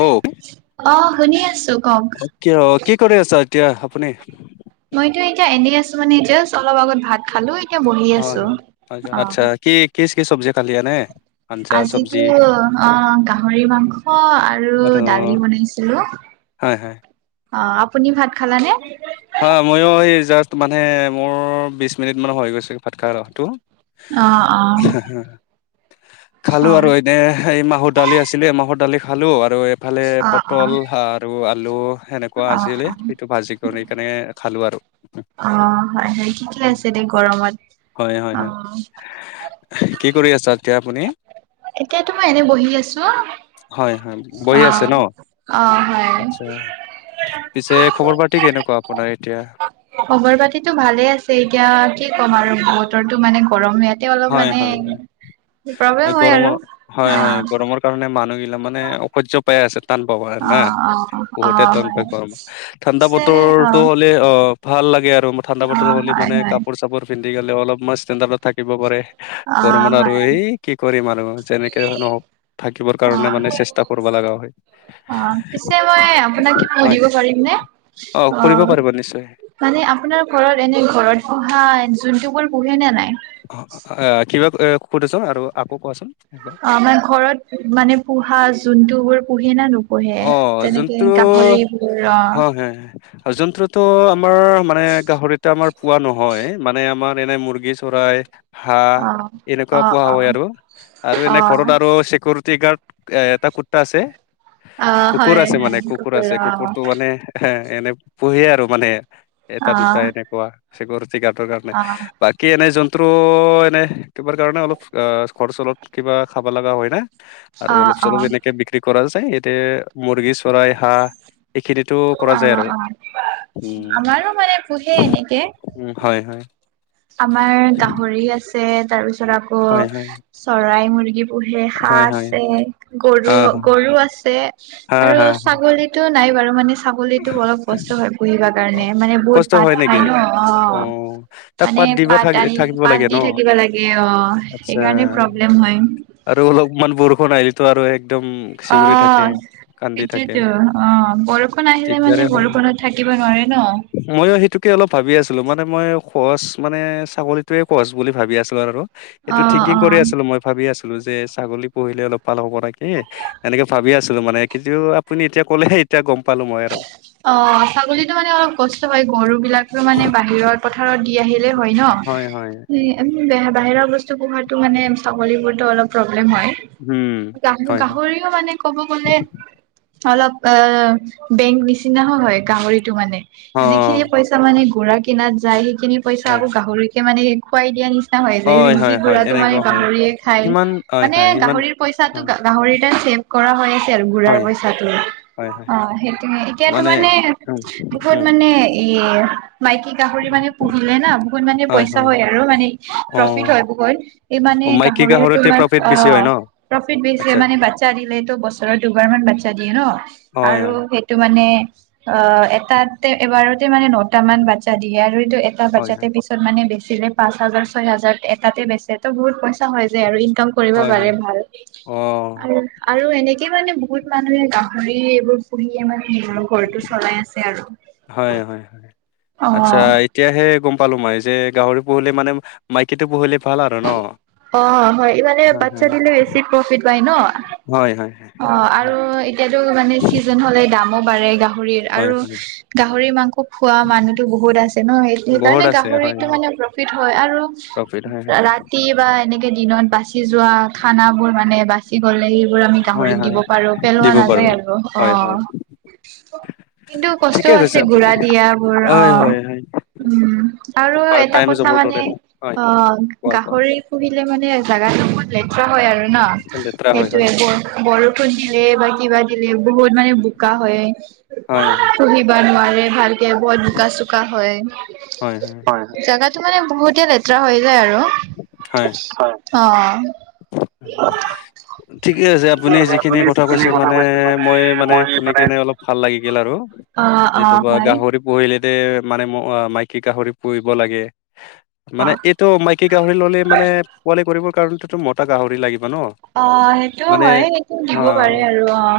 অ', অ', শুনি আছো কওঁক। কিয়, কি কৰি আছা এতিয়া আপুনি? মইতো এতিয়া এনেই আছোঁ, মানে জাষ্ট অলপ আগত ভাত খালোঁ। হয়, হয়, আচ্ছা। কি, কিচ, কিচ, চবজী খালি এনে? আঞ্জা, চব্জি আজিতো অ', গাহৰি মাংস আৰু দালি বনাইছিলোঁ। হয়, হয়। অ', আপুনি ভাত খালানে? হা মইয়ো এই জাষ্ট মানে, মোৰ বিছ মিনিটমান হৈ গৈছে ভাত অ অ [unintelligible] খালো অ আৰু এই এ এই মাহৰ দালি আছিলে, মাহৰ দালি খালোঁ আৰু এইফালে অ পটল আৰু আলু সেনেকুৱা অ অ আছিলে, অ সেইটো ভাজি কৰি কেনে খালোঁ আৰু। অ', হয়, হয় ঠিকে আছে দে গৰমত হয়, হয়, হয়, অ'। কি কৰি আছা, এতিয়া আপুনি? এতিয়াতো মই এনে বহি আছোঁ। হয়, হয়, বহি আছে ন। অ হয় আচ্ছা, পিছে খবৰ পাতি কেনেকুৱা? আপোনাৰ এতিয়া। খবৰ পাতিটো ভালে আছে এতিয়া, কি ক'ম আৰু বতৰো মানে গৰম হৈ আছে। তেওঁলোক হয়, হয়, হয়, মানে প্ৰব্লেম হয় গৰমৰ আৰু, হয়, হয়, অ'। গৰমৰ কাৰণে মানুহবিলাক মানে অসহ্যক পাই আছে টান পাবা অ না, অ অ বহুতে টান হয় পায় গৰম, ঠাণ্ডা পিছে অ বতৰটো হ'লে অ', ভাল লাগে আৰু, ঠাণ্ডা অ বতৰ হ'লে হয় মানে হয় কাপোৰ-চাপোৰ পিন্ধি গ'লে অলপ মান মানষ্টেণ্ডাৰ্ডত থাক থাকিব পাৰে, অ গৰমত আৰু হয় এই কি কৰিম আৰু যেনেকে নহওঁক থাকিবৰ অ কাৰণে মানে চেষ্টা কৰিব লগা হয়, অ পিছে মই আপোনাক কিবা হয়। সুধিব পাৰিম নে অ', কৰিব পাৰিবা নিশ্চয়। মানে আপোনাৰ ঘৰত এনে, ঘৰত পোহা জন্তুবোৰ পোহে নে নাই? অ', কিবা সুধিছো আৰু আকৌ কোৱাচোন একবাৰ। অ', আমাৰ ঘৰত মানে পোহা জন্তুবোৰ পোহে নে নো পোহে। অ তেনেকে গাহৰিবোৰৰ আৰু জন্তুটো আমাৰ মানে গাহৰিতে আমাৰ পোৱা নহয়। মানে আমাৰ এনে মুৰ্গী চৰাই হাঁহ অ অ এনেকুৱা পোৱা অ হয় আৰু আৰু অ এনে ঘৰত আৰু চিকিউৰিটি গাৰ্ড এ এটা কুটটা আছে, অ কুকুৰ হয় আছে মানে হয় কুকুৰ আছে, কুকুৰটো অ মানে- এ এনে পোহে আৰু মানে এটা অ দুটা এনেকুৱা চিকৰিটি গাৰ্ডৰ কাৰণে। অ বাকী এনে জন্তু এনে কিবাৰ কাৰণে অলপ খৰচলত কিবা খাব লগা হয় না? আৰু অ', অলপ-চলপ অ', এনেকে বিক্ৰী কৰা যায় ইয়াতে মুৰ্গী, চৰাই, হাঁহ। এইখিনিতো কৰা যায় অ', আৰু অ', উম। আমাৰো মানে পোহে এনেকে। উমঁ' হয় হয়। আমাৰ গাহৰি আছে তাৰপিছত আকৌ হয় হয় চৰাই, মুৰ্গী পুহে হয় হাঁহ হয় আছে, হা হা গৰু-গৰু আছে হা আৰু হা ছাগলী টো নাই বাৰু মানে ছাগলীতো অলপ কষ্ট হয় পুহিবা অ, কাৰণে মানে কষ্ট বহুত হয় পাত নেকি খাই ন, অ',। অ',। ত' মানে পাত দিবা থ আনি থাকিব পাত লাগে দি ন, থাকিব লাগে অ', আচ্ছা। সেইকাৰণে প্ৰব্লেম হয়। আৰু অলপমান বৰষুণ আহিলেটো আৰু একদম চিঞঁৰি থাকে, অ', কান্দি থাকে। সেইটোয়েতো অ', বৰষুণ আহিলে মানে বৰষুণত থাকিব নোৱাৰে ন। মইয়ো সেইটোকে অলপ ভাবি আছিলো মানে মই সহজ মানে ছাকলীটোয়ে সহজ বুলি ভাবি আছিলো আৰু। এইটো অ', থিংকিং কৰি অ'। আছিলো। মই ভাবি আছিলো যে ছাগলী পঢ়িলে অলপ ভাল হ'ব নে কি। এনেকে ভাবি আছিলো মানে কিন্তু আপুনি এতিয়া ক'লেহে এতিয়া গম পালো মই। আৰু। অঁ' ছাগলীতো মানে অলপ কষ্ট হয়, গৰু বিলাকতো মানে বাহিৰত পথাৰত দি আহিলে হয় ন' আমি বাহিৰৰ বস্তু পোহাতো মানে ছাগলীবোৰতো অলপ প্ৰব্লেম হয়, উম হয় হয় গাহৰি টো মানে ক'ব গ'লে অলপ বেংক নিচিনা। নিচিনা হয় গাহৰিতো মানে অ যিখিনি পইচা মানে গু়ৰা কিনাত যায় সেইখিনি পইচা হয় আকৌ গাহৰিকে মানে খুৱাই দিয়া নিচিনা হয় যে। হয় যি [unintelligible] হয় ৰাটো এনেকুৱা মানে হয় গাহৰিয়ে খায়। সিমান হয় মানে হয় সিমান গাহৰিৰ অ পইচাটো গাহৰিটে আছে। কৰা হৈ আছে আৰু গুৰাৰ হয় পইচাটো, হয় হয় অঁ' সেইটোৱে, এতিয়াতো মানে উম বহুত উম মানে এ মাইকী গাহৰি মানে পুহিলে ন'- বহুত মানে পইচা হয় আৰু মানে অ প্ৰফিট হয় বহুত, এই মানে অ, মাইকী গাহৰি গাহৰিতে তোমাৰ প্ৰফিট বেছি হয় অঁ'। ন প্ৰফিট বেছি আচ্ছা মানে বাচ্ছা দিলেতো বছৰৰ দুবাৰমান বাচ্ছা দিয়ে ন' হয় আৰু হয় সেই মানে অঁ' এটা এবাৰতে মানে ন দুটামান বাচ্ছা দিয়ে আৰু এইটো এটা হয় হয় বাচ্ছাতে পিছত মানে বেচিলে পাঁচ হাজাৰ ছয় হাজাৰ এটাতে বেচে। তো বহুত পইচা হয় যায় আৰু ইনকাম কৰিব হয় হয় পাৰে ভাল অ', আৰু। আৰু এনেকে মানে বহুত মানুহে গাহৰি এইবোৰ পুহিয়ে মানে- নিজৰ ঘৰটো চলাই আছে আৰু। হয় হয় হয়, আচ্ছা' অ'। এতিয়াহে গম পালো মই যে গাহৰি পুহিলে মানে মাইকীটো পুহিলি ভাল আৰু ন'? অ', হয় মানে হয় বাচ্ছা হয় দিলে বেছি হয়। অঁ' আৰু এতিয়াতো মানে চিজন হ'লে দামো বাঢ়ে গাহৰিৰ হয়, আৰু হয়। গাহৰি মাংস খোৱা মানুহতো বহুত আছে ন' সে বহুত সেইকাৰণে আছে হয়, গাহৰিটো হয়, মানে প্ৰফিট হয় আৰু প্ৰফিট হয়, হয়, ৰাতি বা এনেকে দিনত বাচি যোৱা খানা বোৰ মানে বাচি গ'লে সেইবোৰ আমি হয়, গাহৰিক দিব হয়, পাৰো, পেলোৱা দিব পাৰো। নাযায় আৰু হয়, হয়, অঁ'। কিন্তু ঠিকে কষ্টও আছে কৈছে আপুনি। গুৰা দিয়াবোৰ হয়, অঁ। হয়, হয়, উম, আৰু পাৰ্ট এটা টাইম কথা জবৰ মানে দৰে হয়, অঁ, কোৱা, কোৱা গাহৰি পুহিলেমানে জাগাটো বহুত লেতেৰা হয় আৰু ন'? লেতেৰা হয়, হয়। সেইটোৱে বৰ বৰষুণ দিলে বা কিবা দিলে বহুত মানে বোকা হয়। হয়, পুহিব নোৱাৰে ভালকে বহুত বোকা-চোকা হয়। হয়, জাগাটো মানে বহুতে লেতেৰা হৈ যায় আৰু। হয়। অঁ। ঠিকে আছে। আপুনি যিখিনি কথা কৈছে মানে, মই মানে, শুনি কেনে অলপ ভাল লাগি গেল আৰু। অঁ, অঁ হয়। পুহিলেতে মানে ম মাইকী গাহৰি পুহিব লাগে। অ মানে, এইটো মাইকী গাহৰি ল'লে মানে পোৱালি কৰিবৰ কৰণেটোতো মতা গাহৰি লাগিব ন'? অঁ, সেইটো মানে হয়। সেইটো দিব পাৰে আৰু অঁ।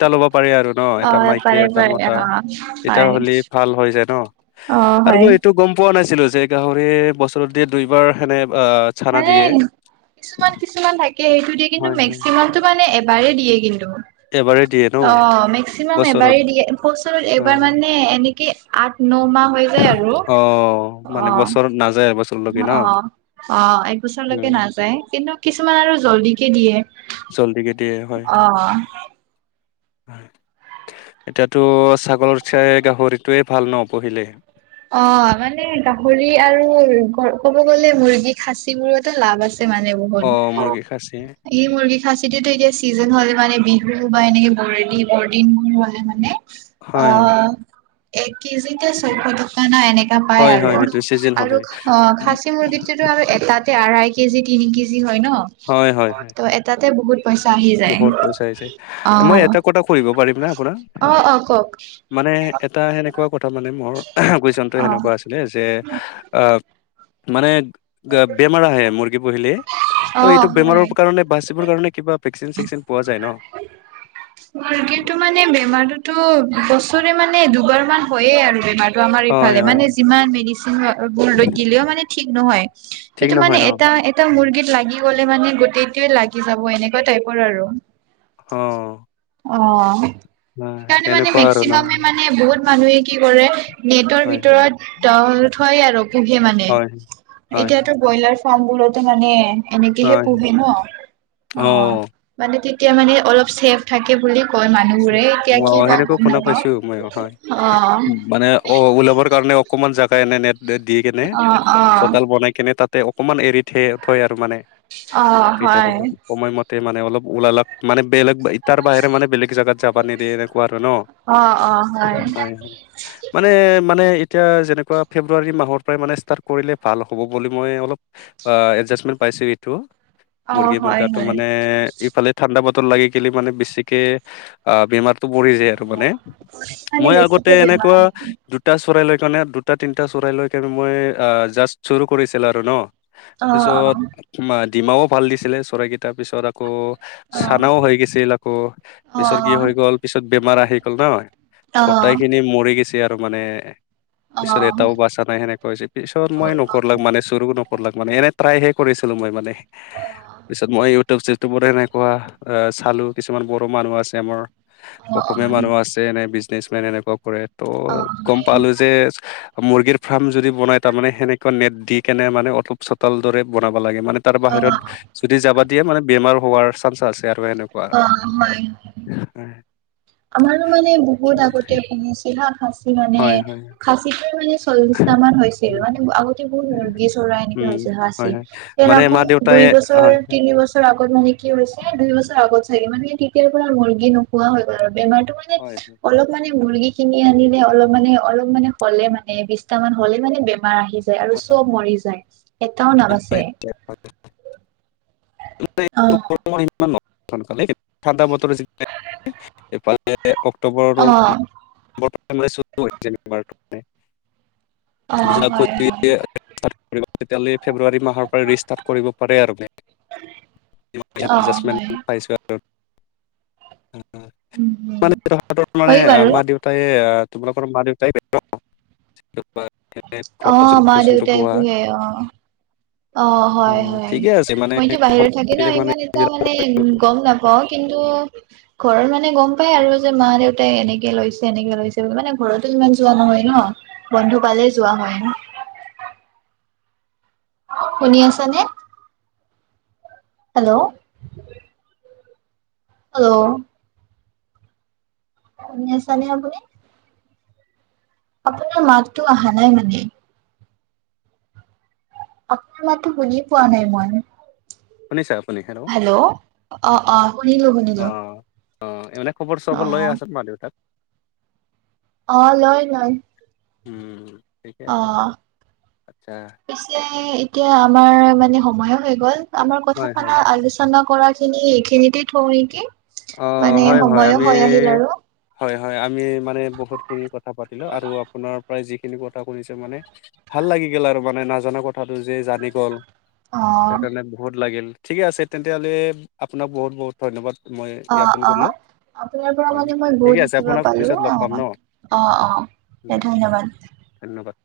টা ল'ব পাৰে আৰু। ন' এটা মাইকী, এটা পাৰে অ মতা তেতিয়া হ'লে হয় ভাল হৈ যায় ন'? অ', আৰু হয় মই এইটো গম পোৱা নাছিলোঁ যে গাহৰি বছৰতে দুইবাৰ সেনে আ মানে, কিছুমান কিছুমান থাকে সেইটো দিয়ে কিন্তু হয় হয় মেক্সিমামে টো মানে এবাৰেই দিয়ে কিন্তু। এবাৰে দিয়ে ন অঁ, মেক্সিমাম বছৰত এবাৰেই দিয়ে। বছৰত অ। এবাৰ মানে এনেকে আঠ, ন মাহ হৈ যায় আৰু অ মানে অঁ। বছৰত নাযায় এবছৰ। অঁ, অঁ একবছৰলৈকে উম নাযায়। কিন্তু কিছুমান আৰু জল্ডিকে দিয়ে। জল্দিকে দিয়ে হয়, অ', হয়। এতিয়াটো ছাগলৰ চাই গাহৰিটোৱে ভাল ন' পুহিলে। অঁ, মানে গাহৰি আৰু ক ক'ব গলে মুৰ্গী খাচী বোৰটো এটা লাভ আ ছে মানে, বহুত। অ মুৰ্গী খাচী ই মুৰ্গী খাছীটোতো এতিয়া চিজন হ'লে মানে বিহু বা এনেকে বৰদি বৰদিনবোৰ হ'লে মানে হয় হয় অঁ, এক কেজিতে ছয়শ টকা না এনেকা পাই হয় আৰু। হয় সেইটো চিজন হ'লে আৰু অঁ, খাছ মুৰ্গীটোতো আৰু এটাতে আঢ়াই কেজি, তিনি কেজি হয় ন'? হয়, ত' এটাতে বহুত পইচা আহি যায়। বহুত পইচা আহিছে মই অঁ, এটা কথা কৰিব পাৰিম না আপোনাক অঁ, অঁ কওক? মানে এটা সেনেকুৱা কথা মানে, মোৰ কুৱেচনটো অ সেনেকুৱা আছি লে যে আব মানে, গে বেমাৰ আহে মুৰ্গী পুহিলে। অ ত' এইটো বেমাৰৰ হয় কাৰণে বাচিবৰ কাৰণে কিবা ভেকচিন-চেকচিন পোৱা যায় ন'? মুৰ্গীটো মানে, বেমাৰটোতো বছৰে মানে দুবাৰ মান হয়য়ে আৰু বেমাৰ। ত ' আমাৰ হয় ইফালে হয় মানে যিমান মেডিচিন আ বোৰ লৈ দিলেওঁ মানে ঠিক নহয়। ঠিক এইটো নহয় মানে ন এটা এ টা মুৰ্গীত লাগি গ'লে মানে গোটেইটোৱে লাগি যাব এনেকুৱা টাইপৰ আৰু। অঁ। অঁ, সেইকাৰণে মানে, এনেকুৱা আৰু ন মেক্সিমামে হয় মানে, বহুত মানুহে কি কৰে? নেটৰ হয় ভিতৰত তলত থই আৰু। পুহে মানে, হয় হয় এতিয়াটো ব্ৰইলাৰ ফাৰ্ম বোৰতো মানে হয়। এনেকেহে পোঁহে ন'? অঁ, অ', মানে তেতিয়া মানে অলপ ছেভ থাকে বুলি কয় মানুহ বোৰে। এতিয়া কি অ', কৰে সেনেকৈ গম শুনা নাপাওঁ, পাইছো মইও হয়। অঁ। মানে অ, ওলাবৰ কাৰণে অকমান জোগা এনে নেট-টেদ দি কেনে, অ', অ', চোতাল বনাই কেনে তাতে অক অকমান এৰি থে থয় আৰু মানে অ', হয়। কেইটামানক। সময়মতে মানে অলপ ওলালাক মানে বেলেগ তাৰ বাহিৰে মানে বেলেগ জাগাত যাব নিদিয়ে। কোৱাটো ন? অ', অ', হয় হয়। মানে মানে, এতিয়া যেনেকুৱা ফেব্ৰুৱাৰী মাহৰ পৰাই মানে ষ্টাৰ্ট কৰিলে ভাল হ'ব বুলি মই অলপ। এডজাষ্টমেণ্ট পাইছো এইটো। অ', মৰ্গী হয়, মুৰ্গাটো হয়, মানে ইফালে ঠাণ্ডা বতৰ লাগি গেলি মানে বেছিকে। আহ বেমাৰটো পৰি যায় আৰু মানে মানে মই আগতে বেছিকে বেমাৰ এনেকুৱা। আহে। দুটা চৰাই লৈ কেনে দুটা তিনিটা চৰাই লৈ কেনে মই জাষ্ট চুৰু কৰিছিল আৰু ন। অ', পিছত অ', ডিমাও ভাল দিছিলে চৰাইকেইটা পিছত আকৌ। অ', চানাও হৈ গৈছিল আকৌ পিছত কি অ', হৈ গ'ল পিছত বেমাৰ আহি গ'ল নহ। অ', অ', অ', গোটাই খিনি মৰি গৈছে আৰু মানে। পিছত এটাও অ', বাচা নাই সেনেকুৱা হৈছে পিছত অ', অ', অ', মই নকৰলাক মানে। নকৰলাক মানে এনে ট্ৰাইহে কৰিছিলো মই মানে। পিছত মই ইউটিউব চিউটুবত এনেকুৱা এ চালো কিছুমান বড়ো মানুহ আছে। আমাৰ অ', অ', অসমীয়া মানুহ আছে এনে বিজনিছ মেন এনেকুৱা কৰে। ত' গম হয়, পালো যে। মুৰ্গীৰ ফাৰ্ম যদি বনাই তাৰ মানে সেনেকুৱা নেট দি কেনে মানে অলপ চতাল দৰে বনাব লাগে মানে। তাৰ বাহিৰত অ', যদি যাবা দিয়ে মানে বেমাৰ হোৱাৰ চানছ আছে আৰু সেনেকুৱা। অ', হয়। [unintelligible] [inaudible] আমাৰো মানে বহুত আগতে পুহিছিলোঁ হা, খাচী মানে হয় হয় খাচীটো মানে। চল্লিশটা মান হৈছিল উম মানে আগতে বহুত মুৰ্গী চৰাই এনেকুৱা উম, হৈছে। হয় হয় মানে মা [unintelligible] [unintelligible] দেউতাই দুই বছৰ হয় হয় তিনিবছৰ। আগত মানে কি হৈছে দুই বছৰ আগত চাগে মানে তেতিয়াৰ পৰা মুৰ্গী নোহোৱা হৈ গ'ল আৰু বেমাৰটো মানে। হয় হয় অলপ। মানে মুৰ্গী কিনি আনিলে অলপ মানে অলপ মানে হ'লে মানে বিশটা মান হ'লে মানে বে। বমাৰ আহি যায় আৰু চব মৰি যায় এটাও নাবাচে। [unintelligible] অ', [unintelligible] ঠাণ্ডা বতৰ [unintelligible] এইফালে অক্টোবৰৰ [unintelligible] অ', অ', পিছত আকৌ হয়, দি হয়, [unintelligible] [unintelligible] ফেব্ৰুৱাৰী মাহৰ পৰা ৰিষ্টাৰ্ট কৰিব পাৰে আৰু। অ', হয়। [unintelligible] পাইছো আৰু। [unintelligible] উম, উম, মানে, হয় বাৰু। মা-দেউতাই, তোমালোকৰ মা-দেউতাই [unintelligible] অ মা দেউতাই [unintelligible] পোহে অ, অ, হয় হয়। ঠিকে আছে মানে মইতো বাহিৰত থাকি ন, [unintelligible] মানে [unintelligible] মানে, এইবিলাক গম নাপাওঁ কিন্তু। ঘৰৰ মানে গম পাই আৰু যে মা-দেউতাই এনেকে লৈছে, এনেকে লৈছে বুলি। মানে, ঘৰতো ইমান যোৱা নহয় ন'। বন্ধুকালে যোৱা হয় ন'। শুনি আছা নে? হেল্ল'। হেল্ল'। শুনি আছা নে, আপুনি? আপোনাৰ মাতটো অহা নাই, মানে। আপোনাৰ মাতটো শুনি পোৱা নাই মই। শুনিছে আপুনি? হেল্ল অ অ‌ শুনিলো অ শুনিলো। অ অ খবৰ-চবৰ লৈয়ে আছ মা-দেউতাৰ। অ লয় লয়। উম ঠিকেই আছে অ আচ্ছা। পিছে এতিয়া আমাৰ মানে সময়ো হৈ গ'ল আমাৰ হয় কথা হয় আলোচনা কৰা খিনি এইখিনিতে থওঁ নেকি অ মানে হয় হয় সময়ো হৈ আহিল আমি আৰু হয় হয় আমি মানে বহুতখিনি কথা পাতিলো। আৰু আপোনাৰ প্ৰায় যিখিনি কথা শুনিছোঁ মানে ভাল লাগি গ'ল আৰু মানে নাজানা কথাটো যে জানি গ'ল। অ সেই কাৰণে বহুত ভাল লাগিল ঠিকে আছে তেন্তে হ'লে আপোনাক বহুত বহুত ধন্যবাদ। মই অ জ্ঞাপন অ কৰিলো। আপোনাৰ পৰা হয় মানে মই ঠিকে বহুত আছে শিকিব আপোনাক পালোঁ পিছত লগ অ পাম ন অ অ দে ধন্যবাদ। ধন্যবাদ।